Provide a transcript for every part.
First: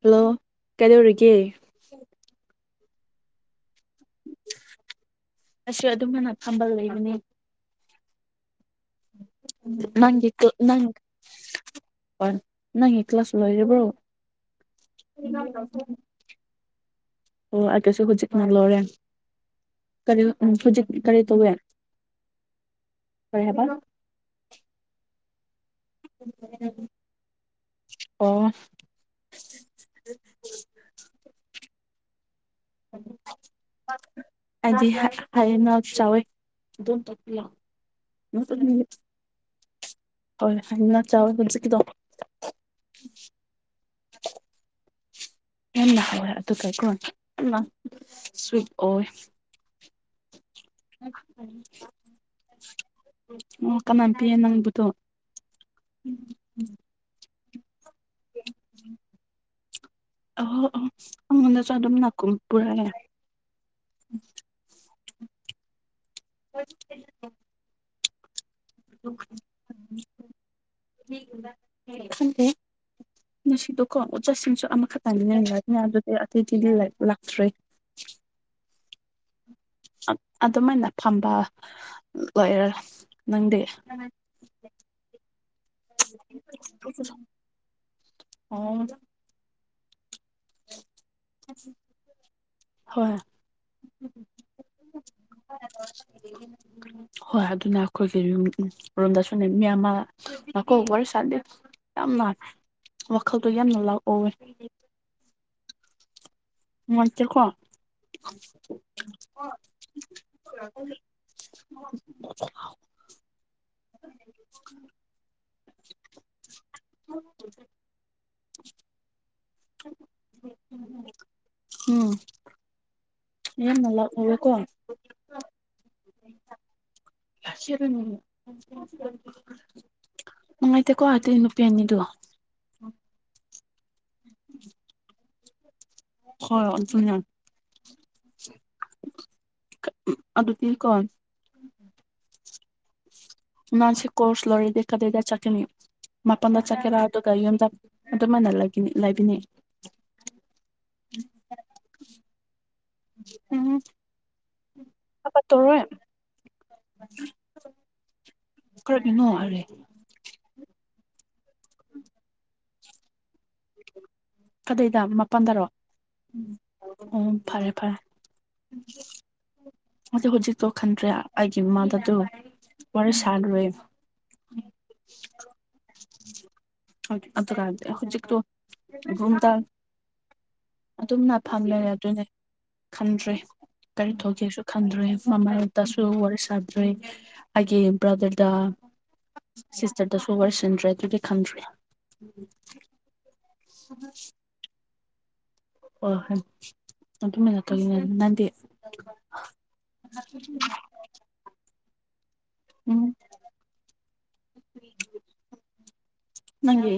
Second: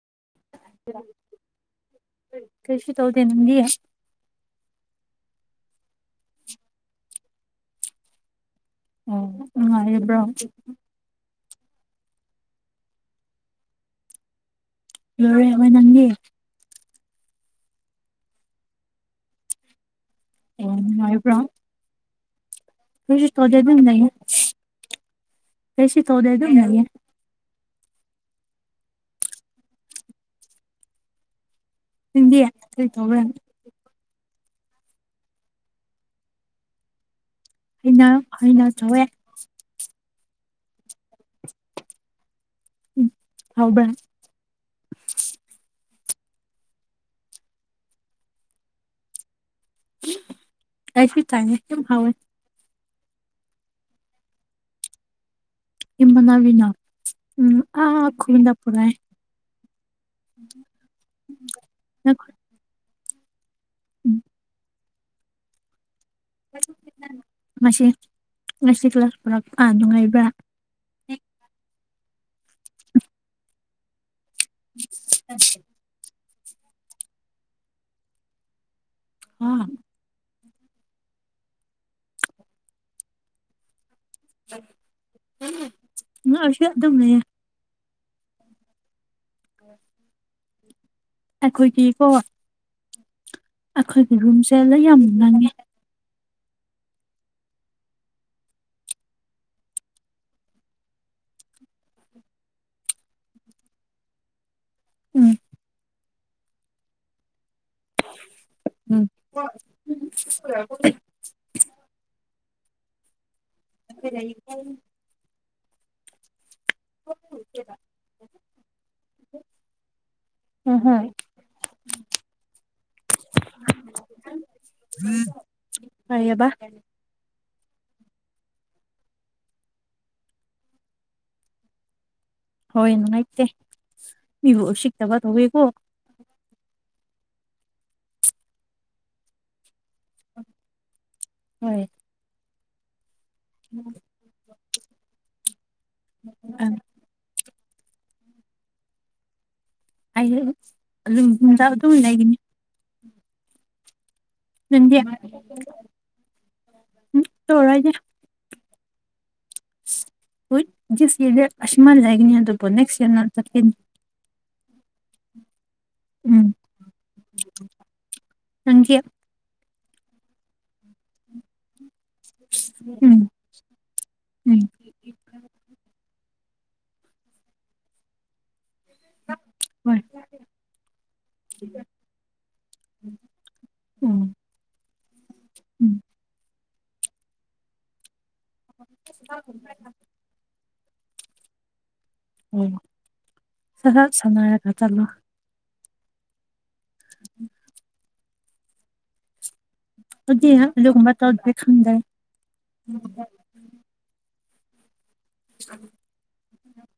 hello ꯀꯩꯗꯧꯔꯤꯒꯦ ꯀꯩꯁꯨꯇꯧꯗꯦ ꯅꯪꯗꯤ ꯑꯁꯤ ꯑꯗꯨꯝ ꯍꯥꯢꯅ ꯐꯝꯕ ꯂꯩꯕꯅꯤ ꯑꯣ ꯅꯨꯡꯉꯥꯏꯔꯤꯕ꯭ꯔꯣ ꯅꯪꯒꯤꯇꯣ ꯅꯪ ꯑꯣꯟ ꯅꯪꯒꯤ ꯀ꯭ꯂꯥꯁ ꯂꯣꯏꯔꯕ꯭ꯔꯣ ꯂꯣꯢꯔꯦ ꯍꯣꯢ ꯅꯪꯅꯤ ꯑꯣ ꯑꯗꯨꯁꯨ ꯍꯨꯖꯤꯛꯅ ꯂꯣꯔꯦ ꯀꯔꯤ ꯎꯝ ꯑꯣ ꯍꯨꯖꯤꯛ ꯀꯔꯤ ꯇꯧꯋꯦ ꯀꯔꯤꯁꯨ ꯀꯔꯤ ꯇꯧꯗꯦ ꯍꯥꯏꯕ ꯑꯗꯨꯝ ꯅꯩꯌꯦ ꯀ꯭ꯔꯤꯁꯨ ꯇꯧꯗꯦ ꯑꯗꯨꯝ ꯅꯩꯌꯦ ꯑꯣ ꯅꯪꯗꯤ ꯀꯔꯤ ꯇꯧꯕ꯭ꯔꯥ ꯍꯥꯏꯗꯤ ꯍꯥꯢ ꯍꯥꯏꯌꯦꯅ ꯆꯥꯎꯋꯦ ꯑꯗꯨꯝ ꯇꯣ ꯑꯩꯅ ꯍꯩꯅ ꯆꯥꯎꯋꯦ ꯍꯣꯏ ꯍꯩꯅꯥ ꯆꯥꯎꯋꯦ ꯍꯨꯖꯤꯛꯀꯤꯗꯣ ꯎꯝ ꯍꯥꯎꯕ꯭ꯔꯥ ꯌꯥꯝꯅ ꯍꯥꯎꯋꯦ ꯑꯗꯨꯒꯀꯣ ꯌꯥꯝꯅ ꯁ꯭ꯋꯤꯠ ꯑꯣꯏ ꯎꯝ ꯗ꯭ꯔꯥꯢ ꯐ꯭ꯔꯨꯢꯠ ꯇꯥꯢꯅꯦ ꯌꯥꯝ ꯍꯥꯎꯋꯦ ꯑꯣ ꯀꯅꯥ ꯄꯤꯌꯦ ꯅꯪꯕꯨꯗꯣ ꯏꯃꯥꯟꯅꯕꯤꯅꯥ ꯎꯝ ꯈꯨꯟꯅꯛꯄꯅꯦ ꯑꯍꯣ ꯑꯍꯣ ꯑꯩꯉꯣꯟꯗꯁꯨ ꯑꯗꯨꯝ ꯅꯥꯀꯨꯝ ꯅꯈꯣꯏ ꯄꯨꯔꯥꯑꯦ ꯎꯝ [inaudible] ꯉꯁꯤ ꯉꯁꯤ ꯄꯨꯂꯞ ꯄꯨꯔꯛ ꯑ ꯅꯨꯡꯉꯥꯏꯕ꯭ꯔꯥ ꯈꯪꯗꯦ ꯉꯁꯤꯗꯣꯀꯣ ꯑꯣꯠ ꯆꯠꯁꯤꯡꯁꯨ ꯑꯃꯈꯠꯇꯅꯤꯅ [unintelligible] ꯑꯇꯩꯗꯤ ꯂꯦꯛ ꯂꯥꯛꯇ꯭ꯔꯦ ꯍꯥ ꯑ ꯑꯗꯨꯃꯥꯏꯅ ꯐꯝꯕ ꯂꯣꯏꯔ ꯅꯪꯗꯤ ꯎꯝ ꯅꯛꯑꯁꯤ ꯑꯗꯨꯝ ꯂꯩꯌꯦ ꯑꯣ [inaudible] ꯑꯩꯈꯣꯏꯒꯤ ꯀꯣ ꯍꯣꯏ ꯑꯈꯣꯏꯒꯤ ꯔꯨꯝꯁꯦ ꯂꯩꯌꯥꯝ ꯅꯪꯉꯦ ꯍꯣꯏ ꯑꯗꯨꯅ ꯑꯈꯣꯏꯒꯤ ꯔꯨ ꯎ ꯔꯨꯝꯗꯁꯨꯅꯦ ꯃꯤ ꯑꯃ ꯅꯀꯣ ꯋꯥꯔꯤ ꯁꯥꯥꯔꯗꯤ ꯌꯥꯝꯅ ꯋꯥꯈꯜꯗꯣ ꯌꯥꯝꯅ ꯂꯥꯎꯠ ꯑꯣꯋꯦ ꯎꯝ ꯅꯨꯡꯉꯥꯏꯇꯦꯀꯣ ꯎꯝ ꯍꯣꯏ [unintelligible] ꯈꯣꯉꯥꯎ [unintelligible] [inaudible] ꯍꯣꯏ ꯎꯝ ꯌꯥꯝꯅ ꯂꯥꯎꯠ ꯑꯣꯢꯌꯦꯀꯣ ꯀꯩꯌꯕ [unintelligible] ꯅꯨꯡꯉꯥꯏꯇꯦꯀꯣ ꯑꯗꯨꯢ ꯅꯨꯄꯤ ꯑꯅꯤꯗꯨ ꯍꯣꯏ ꯅꯨꯡꯉꯥꯏꯇꯦ ꯃꯤꯕꯨ ꯎꯁꯤꯠꯇꯕ ꯇꯧꯋꯤꯀꯣ ꯍꯣꯏ ꯑꯗꯨꯅꯦ ꯈ ꯎꯝ ꯑꯗꯨꯗꯤꯀꯣ ꯍꯣꯏ ꯃꯥꯁꯤ ꯀꯣꯔꯁ ꯂꯣꯏꯔꯤꯗꯤ ꯀꯗꯥꯢꯗ ꯆꯠꯀꯤꯅꯤ ꯃꯄꯥꯟꯗ ꯑꯪ ꯆꯠꯀꯦꯔꯥ ꯑꯗꯨꯒ ꯌꯨꯝꯗ ꯑꯗꯨꯃꯥꯏꯅ ꯂꯩꯒꯅꯤ ꯂꯩꯕꯤꯅꯤ ꯑꯩ ꯑꯗꯨꯝ ꯆꯤꯟꯖꯥꯛ ꯑꯗꯨꯝ ꯂꯩꯒꯅꯤ ꯎꯝ ꯅꯪꯗꯤ ꯍꯝ ꯍꯥꯀꯠꯇꯧꯔꯣꯏ ꯇꯧꯔꯣꯏꯅꯦ ꯀꯔꯤꯠꯅꯣ ꯑꯥꯔꯦ ꯍꯨꯢꯠ ꯗꯤꯁ ꯌꯔꯗ ꯑꯁꯨꯃꯥꯢ ꯂꯩꯒꯅꯤ ꯑꯗꯨꯕꯨ ꯅꯦꯛꯁ ꯌꯔꯅ ꯆꯠꯀꯅꯤ ꯀꯗꯩꯗꯥ ꯃꯄꯥꯟꯗꯔꯣ ꯎꯝ ꯎꯝ ꯐꯔꯦ ꯐꯔꯦ ꯅꯪꯗꯤ ꯑꯗꯣ ꯍꯨꯖꯤꯛꯇꯣ ꯈꯟꯇ꯭ꯔꯦ ꯑꯩꯒꯤ ꯏꯃꯥꯗꯣ ꯗꯣ ꯋꯥꯔꯤ ꯎꯝ ꯁꯥꯗ꯭ꯔꯦ ꯎꯝ ꯑꯗꯨ ꯑꯨꯗꯨꯒ ꯍꯥꯢꯕꯗꯤ ꯍꯨꯖꯤꯛꯇꯣ ꯔꯨꯝꯗ ꯍꯣꯏ ꯑꯗꯨꯝꯅ ꯐꯝ ꯂꯩꯔꯦ ꯑꯗꯨꯅꯦ ꯈꯪꯗ꯭ꯔꯦ ꯀꯔꯤ ꯎꯝ ꯇꯧꯒꯦꯁꯨ ꯈꯪꯗ꯭ꯔꯦ ꯎꯝ ꯃꯃꯥꯢꯇꯁꯨ ꯋꯥꯔꯤ ꯁꯥꯗ꯭ꯔꯦ ꯑꯩꯒꯤ ꯕ꯭ꯔꯥꯗꯔꯗꯥ ꯁꯤꯁꯇꯔꯗꯁꯨ ꯋꯥꯔꯤ ꯁꯥꯟꯗ꯭ꯔꯦ ꯑꯗꯨꯗꯤ ꯈꯪꯗ꯭ꯔꯦ ꯁꯒꯥꯛ ꯁꯥꯟꯅꯔꯒ ꯆꯪꯉꯣ ꯑꯣ [unintelligible] ꯅꯗꯤ ꯑꯩꯗꯤ ꯑꯗꯨꯒꯨꯝꯕ ꯇꯧꯗꯦ ꯈꯟꯗꯦ ꯎꯝ [unintelligible] [inaudible] [inaudible] ꯅꯪꯒꯤ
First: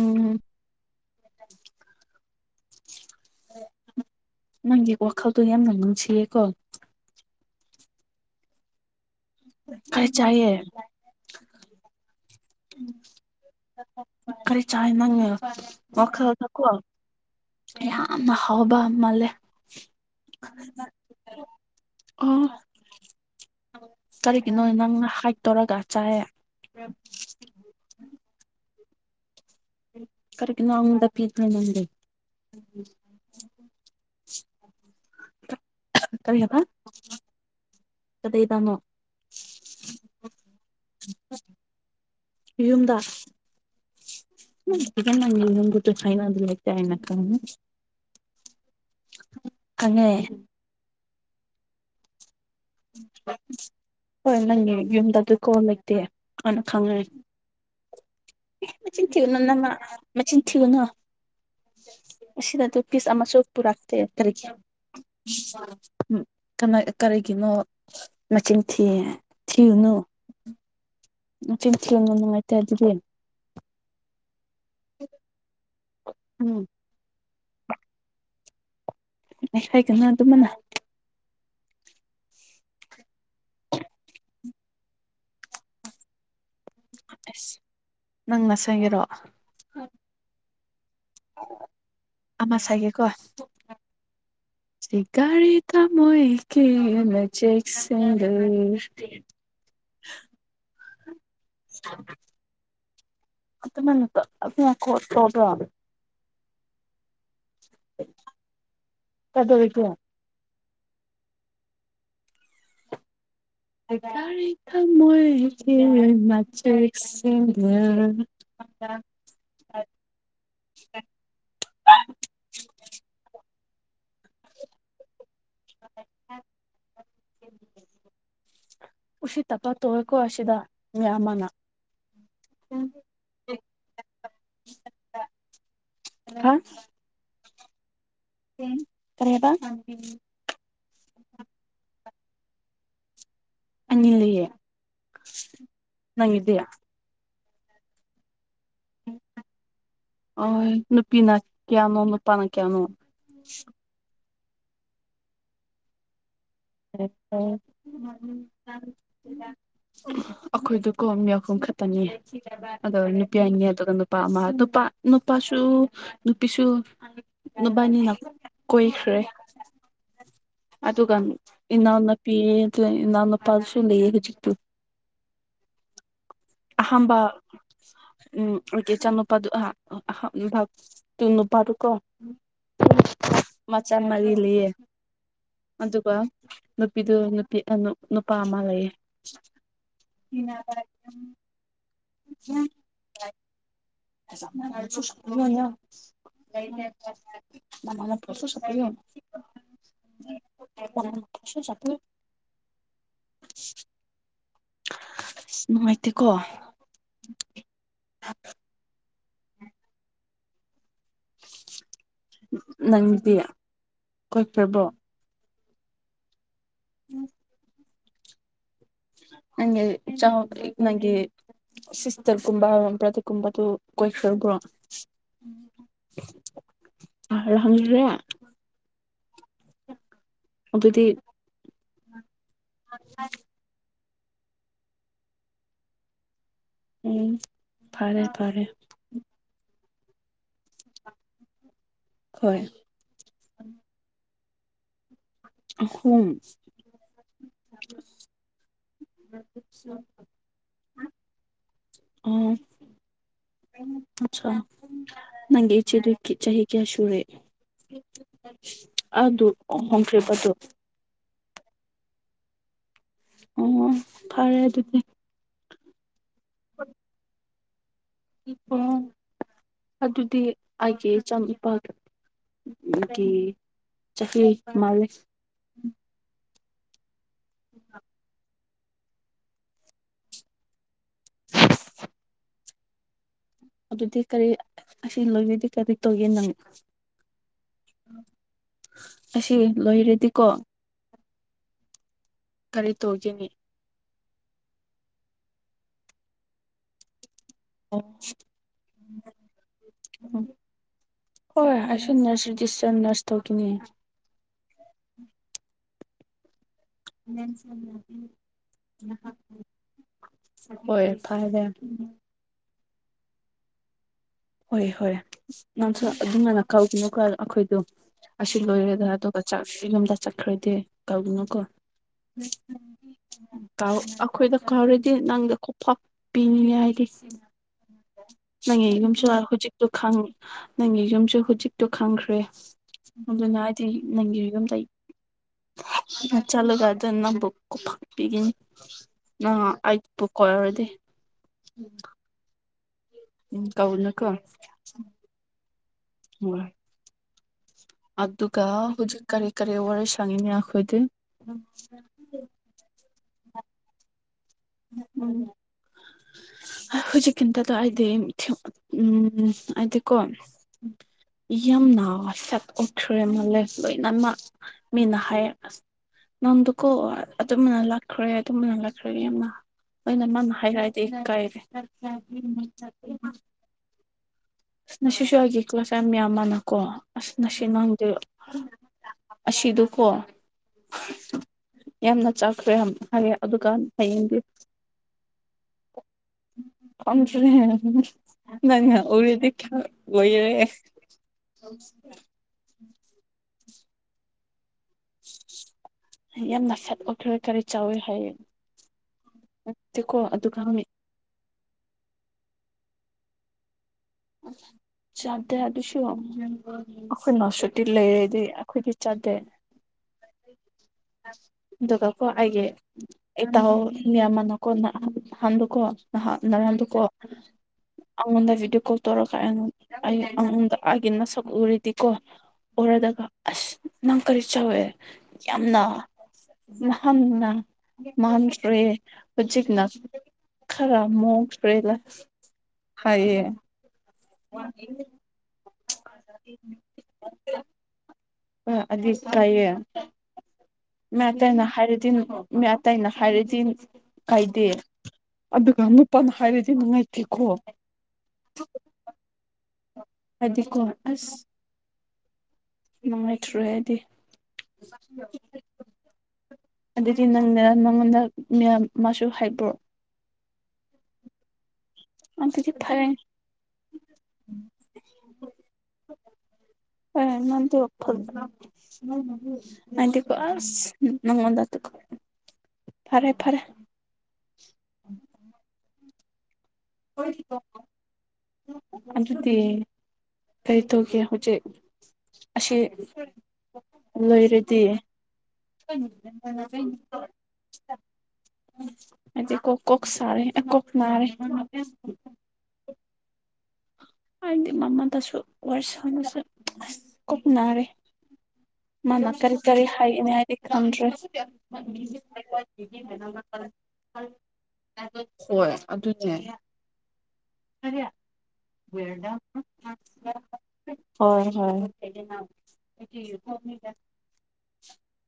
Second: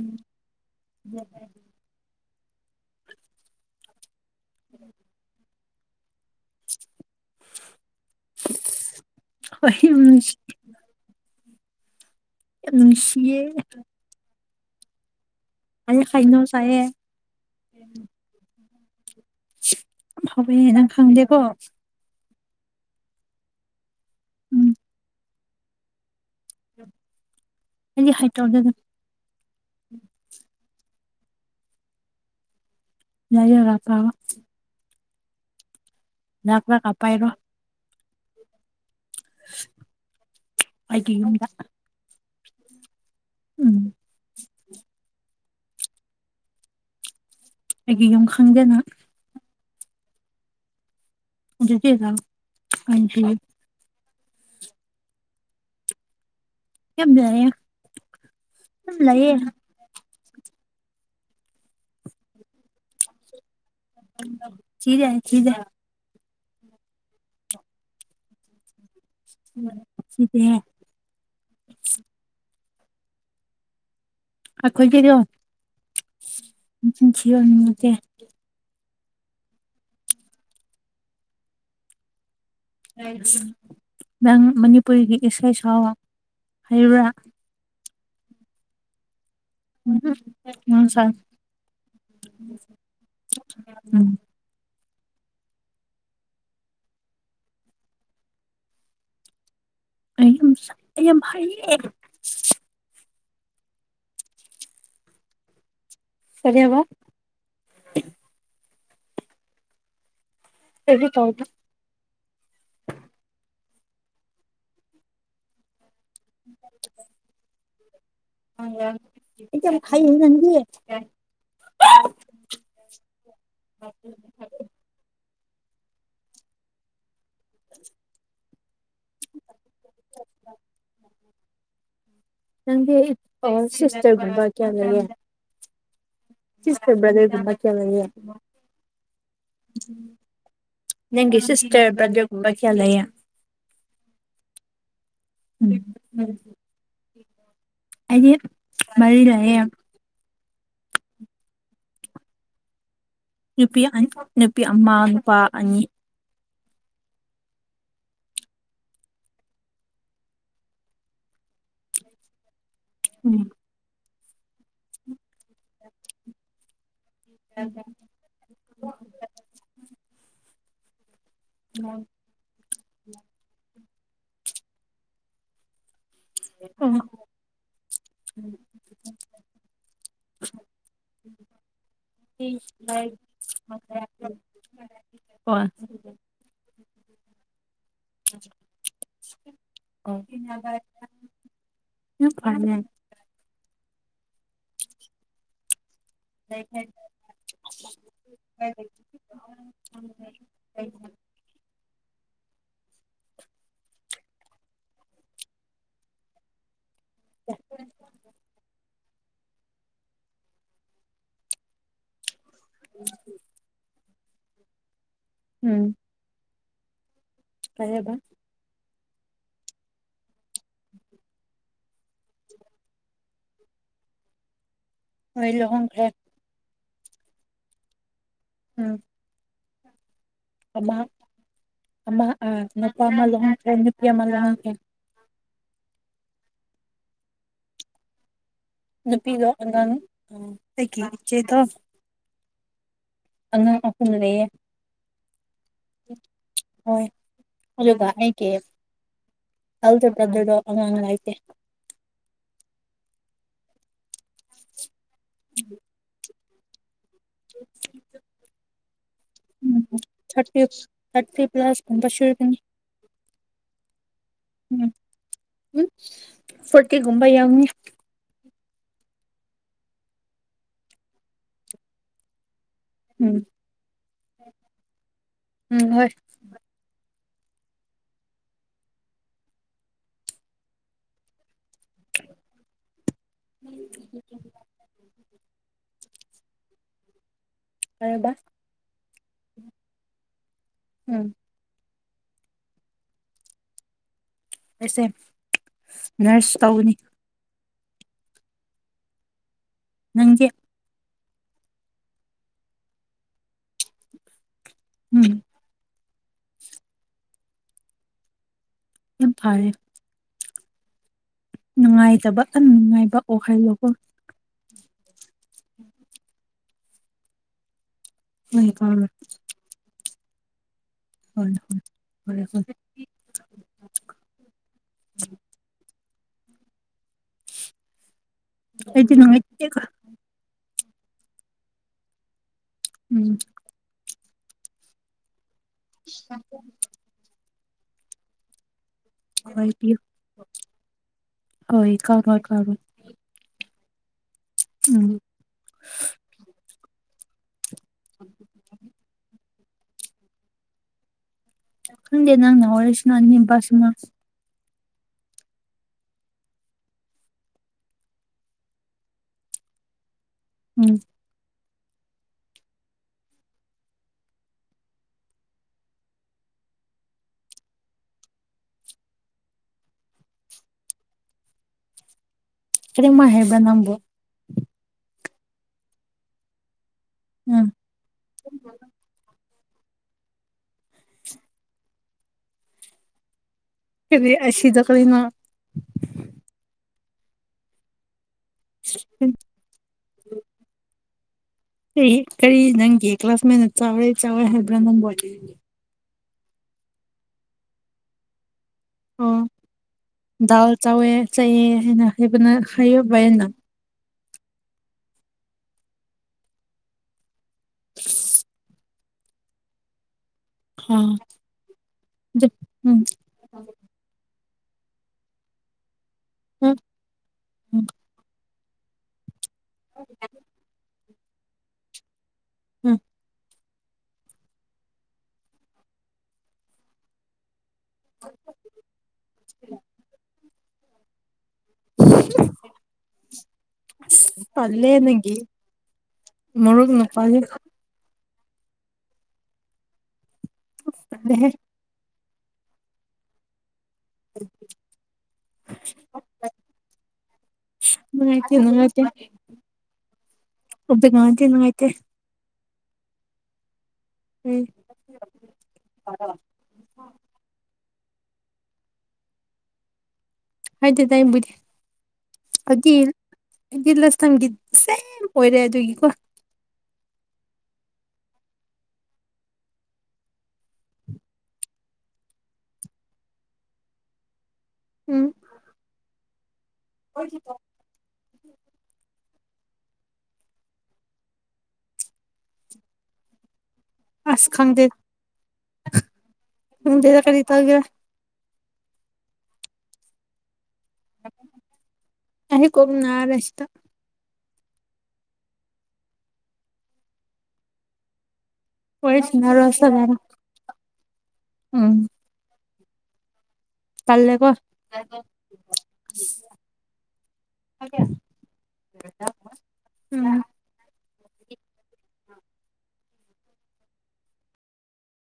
ꯎꯝ [unintelligible] ꯅꯪꯒꯤ ꯋꯈꯜ ꯇꯣ ꯌꯥꯝꯅ ꯅꯨꯡꯁꯤꯌꯦ ꯀꯣ ꯀꯔꯤ ꯑꯍꯤꯝꯁ ꯆꯥꯏꯌꯦ ꯌꯥꯝ ꯅꯨꯡꯁꯤꯌꯦ ꯀꯔꯤ ꯆꯥꯏ ꯅꯪꯉꯦ ꯑꯩ ꯍꯩꯅꯧ ꯋꯥꯈꯜꯗꯀꯣ ꯆꯥꯏꯌꯦ ꯌꯥꯝꯅ ꯍꯥꯎꯕ ꯃꯥꯜꯂꯦ ꯐꯕꯅꯦ ꯅꯪ ꯈꯪꯗꯦꯀꯣ ꯑꯣ ꯀꯔꯤꯒꯤꯅꯣ ꯎꯝ ꯅꯪꯅ ꯍꯥꯏꯠ ꯇꯧꯔꯒ ꯆꯥꯏꯌꯦ ꯑꯩꯗꯤ ꯍꯥꯏꯠ ꯇꯧꯗꯦꯗ ꯀꯥꯔꯤꯒꯤꯅꯣ ꯑꯉꯣꯟꯗ ꯄꯤ [unintelligible] ꯂꯩꯔꯒ ꯄꯥꯎ ꯂꯥꯛꯂꯒ ꯄꯥꯏꯔꯣ ꯀꯗꯩꯗ ꯃꯨꯛ ꯑꯩꯒꯤ ꯌꯨꯝꯗ ꯌꯨꯝꯗꯥ ꯎꯝ ꯪ [unintelligible] ꯑꯩꯒꯤ ꯌꯨꯝ ꯈꯪꯗꯅ ꯑꯅꯦ ꯑꯗꯨꯗꯤ ꯅꯪ ꯑꯥꯢꯟꯁꯨ ꯍꯣꯏ ꯅꯪꯒꯤ ꯌꯨꯝꯗ ꯗꯨ ꯀꯣ ꯂꯩꯇꯦ ꯑꯅ ꯈꯪꯉꯦ ꯌꯥꯝ ꯂꯩꯌꯦ ꯌꯥꯝ ꯃꯆꯤꯟ ꯂꯩꯌꯦ ꯊꯤꯒꯅꯨ ꯅꯪꯅ ꯃꯆꯤꯟ ꯊꯤꯒꯅꯣ ꯑꯁꯤꯗ ꯗꯨ ꯄꯤꯁ ꯑꯃꯁꯨ ꯄꯨꯔꯛꯇꯦ ꯀꯔꯤꯒꯤ ꯊꯤꯗꯦ ꯊꯤꯗꯦ ꯎꯝ ꯀꯅ ꯀꯔꯤꯒꯤꯅꯣ ꯃꯆꯤꯡ ꯊꯤꯌꯦ ꯊꯤꯗꯦꯍꯦ ꯅꯆꯤꯟ ꯊꯤꯒꯅꯨ ꯅꯨꯡꯉꯥꯏꯇꯦ ꯑꯗꯨꯗꯤ ꯑꯩꯈꯣꯏꯒꯤꯗꯣ ꯎꯝ ꯃꯆꯤꯟ ꯊꯤꯍꯟꯅꯤꯡꯗꯦ ꯑꯦ ꯍꯥꯏꯒꯅꯣ ꯗꯨꯃꯥꯢꯅ ꯅꯪ ꯃꯅꯤꯄꯨꯔꯤꯒꯤ ꯏꯁꯩ ꯁꯥꯑꯣ ꯍꯩꯕ꯭ꯔꯥ ꯑꯁ ꯅꯪ ꯉꯁꯥꯏꯒꯤꯔꯣ [unintelligible] ꯑꯃ ꯁꯥꯏꯒꯦꯀꯣ ꯁꯦꯒꯥꯢꯔꯦ ꯊꯃꯣꯏꯒꯤ ꯃꯆꯦꯠ ꯁꯤꯡꯗꯣ ꯑꯩ ꯑꯃꯨꯛ ꯁꯛ ꯑꯩ ꯌꯥꯝ ꯍꯩꯌꯦ [unintelligible] ꯀꯔꯤ ꯕꯥ [unintelligible] [unintelligible] ꯑꯩꯀꯥꯏꯔꯥ ꯊꯃꯣꯏꯒꯤ ꯃꯆꯦꯠꯁꯤꯡꯗ [unintelligible] [inaudible] [inaudible] [inaudible] ꯎꯁꯤꯠꯇꯕ ꯇꯧꯋꯦꯀꯣ ꯑꯥꯁꯤꯗ ꯃꯌꯥꯝ ꯃꯅꯥ ꯅꯪꯗꯤ ꯑꯩ ꯁꯤꯁꯇꯔ ꯒꯨꯝꯕꯥ ꯀꯌꯥꯝ ꯂꯩꯌꯦ ꯍꯥ [unintelligible] [unintelligible] ꯀꯔꯤ ꯍꯥꯏꯕꯥ [unintelligible] ꯅꯪꯒꯤ ꯁꯤꯁꯇ꯭ꯔ ꯕ꯭ꯔꯗ꯭ꯔ ꯄꯥꯔꯤꯈꯥ ꯂꯩꯌꯦ ꯑꯅꯤ ꯂꯩꯌꯦ ꯎꯝ ꯅꯪꯒꯤꯗꯤ ꯑꯩꯗꯤ ꯃꯔꯤ ꯂꯩꯑꯦ ꯑ ꯅꯨꯄꯤꯅ ꯀꯌꯥꯅꯣ ꯅꯨꯄꯥꯅ ꯀꯌꯥꯅꯣ ꯅꯨꯄꯤ ꯑ ꯅꯨꯄꯤ ꯑꯃꯥ ꯅꯨꯄꯥ ꯑꯅꯤ [inaudible] [unintelligible] ꯑꯩꯈꯣꯏꯗꯣ ꯀꯣ ꯃꯤ ꯑꯍꯨꯝ ꯈꯛꯇꯅꯦ [unintelligible] ꯑꯗꯣ ꯅꯨꯄꯤ ꯎꯝ ꯑꯅꯤ ꯑꯗꯨꯒ ꯅꯨꯄꯥ ꯑꯃ ꯅꯨꯄꯥ ꯅꯨꯞ ꯄꯥꯁꯨ ꯅꯨꯄꯤꯁꯨ ꯅꯨꯕꯥꯅꯤꯅ ꯀꯣꯏꯈ꯭ꯔꯦ ꯑꯗꯨꯒ ꯏꯅꯥꯎ ꯅꯨꯄꯤ ꯗꯨꯏ ꯏꯅꯥꯎ ꯅꯨꯄꯥꯁꯨ ꯂꯩꯌꯦ ꯍꯧꯖꯤꯛꯇꯨ ꯑꯍꯥꯟꯕ ꯎꯝ ꯑꯩꯒꯤ ꯏꯆꯥꯅꯨꯄꯥꯗꯨ [unintelligible] ꯀꯤ ꯅꯨꯄꯥꯗꯨꯀꯣ ꯃꯆꯥ ꯃꯔꯤ ꯂꯩꯌꯦ [inaudible] ꯑꯗꯨꯒ ꯅꯨꯄꯤꯗꯨ ꯅꯨꯄꯤ ꯑ ꯅꯨꯄꯥ ꯑꯃ ꯂꯩꯌꯦ [inaudible] [unintelligible] [inaudible] [inaudible] [inaudible] [inaudible] ꯅꯨꯡꯉꯥꯏꯇꯦꯀꯣ ꯅꯪꯗꯤ ꯀꯣꯏꯈ꯭ꯔꯕꯣ ꯎꯝ [inaudible] ꯀꯔꯤ ꯍꯥꯢꯕ ꯅꯪꯒꯤ ꯆꯪꯉꯛ ꯅꯪꯒꯤ ꯁꯤꯁꯇꯔꯒꯨꯝꯕ ꯕ꯭ꯔꯗꯔꯒꯨꯝꯕꯗꯨ ꯀꯣꯏꯈ꯭ꯔꯕ꯭ꯔꯣ ꯂꯣꯢ ꯂꯨꯍꯣꯡꯈ꯭ꯔꯦ ꯑꯍꯜ [unintelligible] ꯎꯝ ꯑꯃ ꯑꯗꯨꯗꯤ ꯑꯃ ꯑꯥ ꯅꯨꯄꯥ ꯑꯃ ꯂꯨꯍꯣꯡ ꯈ꯭ꯔꯦ ꯅꯨꯄꯤ ꯑꯃ ꯂꯨꯍꯣꯡꯈ꯭ꯔꯦ ꯎꯝ ꯐꯔꯦ ꯐꯔꯦ ꯅꯨꯄꯤꯗ ꯑꯉꯥꯡ ꯎꯝ ꯑꯩꯒꯤ ꯢꯆꯦꯗꯣ ꯍꯣꯏ ꯑꯉꯥꯡ ꯑꯍꯨꯝ ꯂꯩꯌꯦ ꯑꯍꯨꯝ ꯍꯣꯏ ꯑꯗꯨꯒ ꯑꯩꯒꯤ [unintelligible] ꯑꯉꯥꯡ ꯂꯩꯇꯦ ꯑꯣ ꯑꯠꯁꯥ ꯅꯪꯒꯤ ꯢꯆꯦꯗꯨ ꯀꯤ ꯆꯍꯤ ꯀꯌꯥ ꯁꯨꯨꯨꯔꯦ [unintelligible] ꯑꯗꯨ ꯍꯣꯡꯈ꯭ꯔꯦꯕꯗꯨ ꯂꯥꯁ ꯀꯨꯝꯕ ꯁꯣꯢꯕꯅꯤ ꯑꯣ ꯐꯔꯦ ꯎꯝ ꯑꯗꯨꯗꯤ [unintelligible] ꯐꯨꯔꯇꯤꯒꯨꯝꯕ ꯌꯧꯅꯤ ꯏ ꯑꯣ ꯑꯗꯨꯗꯤ ꯑꯩꯒꯤ ꯢꯆꯥ ꯅꯨꯄꯥꯒ ꯎꯝꯀꯤ ꯎꯝ ꯆꯍꯤ ꯃꯥꯜꯂꯦ ꯎꯝ ꯍꯣꯏ [inaudible] ꯑꯗꯨꯗꯤ ꯀꯔꯤ ꯑꯁꯤ ꯂꯣꯏꯔꯗꯤ ꯀꯔꯤ ꯇꯧꯒꯦ ꯅꯪ ꯐꯔꯦꯕ ꯑꯁꯤ ꯂꯣꯏꯔꯗꯤꯀꯣ ꯎꯝ ꯀꯔꯤ ꯇꯧꯒꯦꯅꯤ ꯑꯩꯁꯦ ꯅꯔ꯭ꯁ ꯇꯧꯒꯅꯤ ꯑꯣ ꯅꯪꯗꯤ ꯍꯣꯏ ꯑꯩꯁꯨ ꯅꯔ꯭ꯁ ꯗꯤꯁ ꯅꯔ꯭ꯁ ꯇꯧꯀꯦꯅꯤ ꯎꯝ ꯌꯥꯝ ꯐꯔꯦ [unintelligible] ꯍꯣꯏ ꯐꯔꯦ ꯅꯨꯡꯉꯥꯏꯇꯕ ꯑ ꯅꯨꯡꯉꯥꯏꯕ ꯑꯣꯏꯍꯜꯂꯣꯀꯣ ꯍꯣꯏ ꯍꯣꯏ ꯅꯪꯁꯨ ꯑꯗꯨꯃꯥꯢꯅ ꯀꯧꯒꯅꯨꯀꯣ ꯑꯈꯣꯏꯗꯨ ꯑꯁꯤ ꯍꯣꯏ ꯀꯥꯎꯔꯣꯏ ꯂꯣꯏꯔꯗꯅꯥ ꯑꯗꯨꯒ ꯆꯥꯛꯁꯤꯁꯨ ꯌꯨꯝꯗ ꯆꯠꯈ꯭ꯔꯗꯤ ꯍꯣꯏ ꯀꯥꯎꯒꯅꯨꯀꯣ ꯍꯣꯏ ꯍꯣꯏ ꯍꯣꯏ ꯇꯥꯎ ꯑꯈꯣꯏꯗ ꯀꯥꯎꯔꯗꯤ ꯅꯪꯗꯣ ꯈꯨꯄꯥꯛ ꯄꯤꯅꯤꯉꯦ ꯍꯥꯏꯗꯤ ꯅꯪꯒꯤ ꯑꯩꯗꯤ ꯌꯨꯝꯁꯨ ꯅꯨꯡꯉꯥꯏꯇꯦꯀꯣ ꯍꯨꯖꯤꯛꯇꯣ ꯈꯪꯉꯤ ꯅꯪꯒꯤ ꯌꯨꯝꯁꯨ ꯍꯨꯖꯤꯛꯇꯣ ꯈꯪꯈ꯭ꯔꯦ ꯎꯝ ꯑꯗꯨꯅꯥꯢꯗꯤ ꯅꯪꯒꯤ ꯌꯨꯝꯗ [unintelligible] ꯆꯠꯂꯒ ꯑꯗꯨ ꯅꯪꯕꯨ ꯈꯨꯄꯥꯛ ꯄꯤꯒꯅꯤ ꯅꯪ ꯍꯣꯏ ꯄꯤꯌꯨ ꯑꯩꯄꯨ ꯀꯣꯢꯔꯗꯤ ꯍꯣꯏ ꯀꯥꯎꯔꯣꯏ ꯀꯥꯎꯔꯣꯏ ꯎꯝ ꯀꯧꯅꯨꯀꯣ ꯎꯝ ꯍꯣꯏ ꯑꯗꯨꯒ ꯍꯨꯖꯤꯛ ꯀꯔꯤ ꯀꯔꯤ ꯋꯥꯔꯤ ꯁꯥꯅꯤꯡꯉꯦ ꯑꯈꯣꯏꯗ ꯈꯪꯗꯦ ꯅꯪꯅ ꯋꯥꯔꯤ ꯁ꯭ꯅꯥꯅꯤꯡꯕ ꯁꯥꯟꯅꯧ ꯎꯝ ꯍꯨꯖꯤꯛꯀꯤꯇꯨꯗꯗ ꯑꯥꯢꯗꯤꯝ ꯊꯦꯡ ꯎꯝ ꯑꯩꯗꯤ ꯀꯣ ꯎꯝ ꯌꯥꯝꯅ ꯐꯦꯠ ꯑꯣꯟꯈ꯭ꯔꯦ ꯃꯥꯜꯂꯦ ꯂꯣꯏꯅꯃꯛ ꯃꯤꯅ ꯍꯥꯏꯌꯦ ꯑꯁ ꯅꯪꯗꯨꯀꯣ ꯑꯗꯨꯝꯅ ꯂꯥꯛꯈ꯭ꯔꯦ ꯑꯗꯨꯝꯕꯅ ꯂꯥꯛꯈ꯭ꯔꯦ ꯌꯥꯝꯅ ꯑꯩꯅ ꯃꯥꯅ ꯍꯥꯏꯔꯑꯗꯤ ꯑꯩ ꯀꯥꯢꯔꯦ ꯀꯔꯤꯝꯃꯥꯥꯏ ꯍꯥꯏꯕ꯭ꯔꯥ ꯅꯪꯕꯨ ꯉꯁꯤꯁꯨ ꯑꯩꯒꯤ ꯀ꯭ꯂꯥꯁ ꯌꯥꯝ ꯌꯥꯝꯃꯅꯀꯣ ꯑꯁ ꯉꯁꯤ ꯎꯝ ꯅꯪꯗꯤ ꯑꯁꯤꯗꯨꯀꯣ ꯌꯥꯝꯅ ꯆꯥꯈ꯭ꯔꯦ ꯍꯝ ꯍꯥꯏꯌꯦ ꯑꯗꯨꯒ ꯀꯔꯤ ꯍꯌꯦꯡꯗꯤ ꯑꯁꯤꯗ ꯀꯔꯤꯅꯣ [unintelligible] ꯅꯪꯅ ꯎꯔꯗꯤ ꯈꯔ ꯑꯣꯢꯔꯦ ꯀꯔꯤ ꯀꯔꯤ ꯅꯪꯒꯤ ꯀ꯭ꯂꯥꯁ ꯃꯦꯠꯅ ꯆꯥꯎꯔꯦ ꯆꯥꯎꯋꯦ ꯍꯥꯏꯕ꯭ꯔꯥ ꯅꯪꯕꯣ ꯑꯩ ꯌꯥꯝꯅ ꯐꯦꯠ ꯑꯣꯢꯈ꯭ꯔꯦ ꯀꯔꯤ ꯆꯥꯎꯋꯦ ꯍꯥꯢꯌꯦ ꯑꯥ ꯗꯥꯜ ꯃꯤ ꯆꯥꯎꯋꯦ ꯆꯩꯌꯦ [unintelligible] [unintelligible] ꯆꯥꯗꯦ ꯑꯥ ꯑꯗꯨꯒꯀꯣ ꯑꯩꯒꯤ ꯎꯝ ꯏꯇꯥꯎ ꯃꯤ ꯑꯃꯅ ꯎꯝ ꯎꯝ ꯎꯝ [unintelligible] [unintelligible] ꯅꯪ ꯀꯔꯤ ꯆꯥꯎꯋꯦ ꯌꯥꯝꯅ ꯅꯍꯥꯟꯅ ꯃꯥꯟꯈ꯭ꯔꯦ ꯍꯧꯖꯤꯛꯅ ꯈꯔ ꯃꯨ [unintelligible] ꯑꯁ ꯇꯜꯂꯦ ꯅꯪꯒꯤ ꯃꯣꯔꯣꯛ ꯃꯦꯠꯄꯖꯦ [unintelligible] ꯄꯜꯂꯦꯍꯦ ꯃꯤ ꯑꯇꯩꯅ ꯍꯥꯏꯔꯗꯤ ꯀꯥꯢꯗꯦ ꯑꯗꯨꯒ ꯅꯨꯄꯥꯅ ꯍꯥꯢꯔꯗꯤ ꯅꯨꯡꯉꯥꯢꯇꯦꯀꯣ ꯅꯨꯡꯉꯥꯏꯇꯦ ꯅꯨꯡꯉꯥꯏꯇꯦ ꯍꯥꯏꯗꯤꯀꯣ ꯑꯝꯇ ꯅꯨꯡꯉꯥꯏꯇꯦ ꯅꯨꯡꯉꯥꯏꯇꯦ ꯅꯨꯡꯉꯥꯏꯇ꯭ꯔꯦꯗꯤ ꯎꯝ ꯑꯗꯨꯗꯤ ꯅꯪꯅ ꯅꯪꯉꯣꯟꯗ ꯃꯤꯌꯥꯝ ꯃꯁꯨ ꯍꯥꯏꯕ꯭ꯔꯣ ꯍꯥꯏꯗꯦꯗ ꯑꯩ ꯕꯨꯗꯤ ꯑꯗꯨꯗꯤ ꯐꯔꯦ [unintelligible] [inaudible] ꯐꯔꯦ ꯐꯔꯦ ꯎꯝ [inaudible] ꯑꯗꯨꯗꯤ ꯀꯔꯤ ꯇꯧꯒꯦ ꯍꯧꯖꯤꯛ ꯑꯁꯤ ꯑꯁ ꯂꯣꯏꯔꯗꯤ ꯈꯪꯗꯦ ꯈꯪꯗꯦꯗ ꯀꯔꯤ ꯇꯧꯒꯦꯔꯥ [inaudible] ꯑꯩꯗꯤ ꯀꯣ ꯀꯣꯛ ꯁꯥꯔꯦ ꯑ ꯀꯣꯛ ꯅꯥꯔꯦ ꯑꯩ ꯀꯣꯛ ꯅꯥꯔꯦ ꯁꯤꯗꯥ [unintelligible] ꯋꯥꯔꯤ ꯃꯥꯅ ꯀꯔꯤ ꯁꯥꯟꯅꯔꯣꯏ ꯀꯔꯤ ꯁꯥꯟꯅꯔꯣꯏ ꯍꯥꯏꯒꯅꯤ ꯍꯥꯏꯗꯤ ꯈꯪꯗ꯭ꯔꯦ [inaudible] ꯎꯝ ꯇꯜꯂꯦꯀꯣ ꯍꯣꯏ ꯑꯗꯨꯅꯦ ꯎꯝ ꯍꯣꯏ ꯍꯣꯏ [inaudible]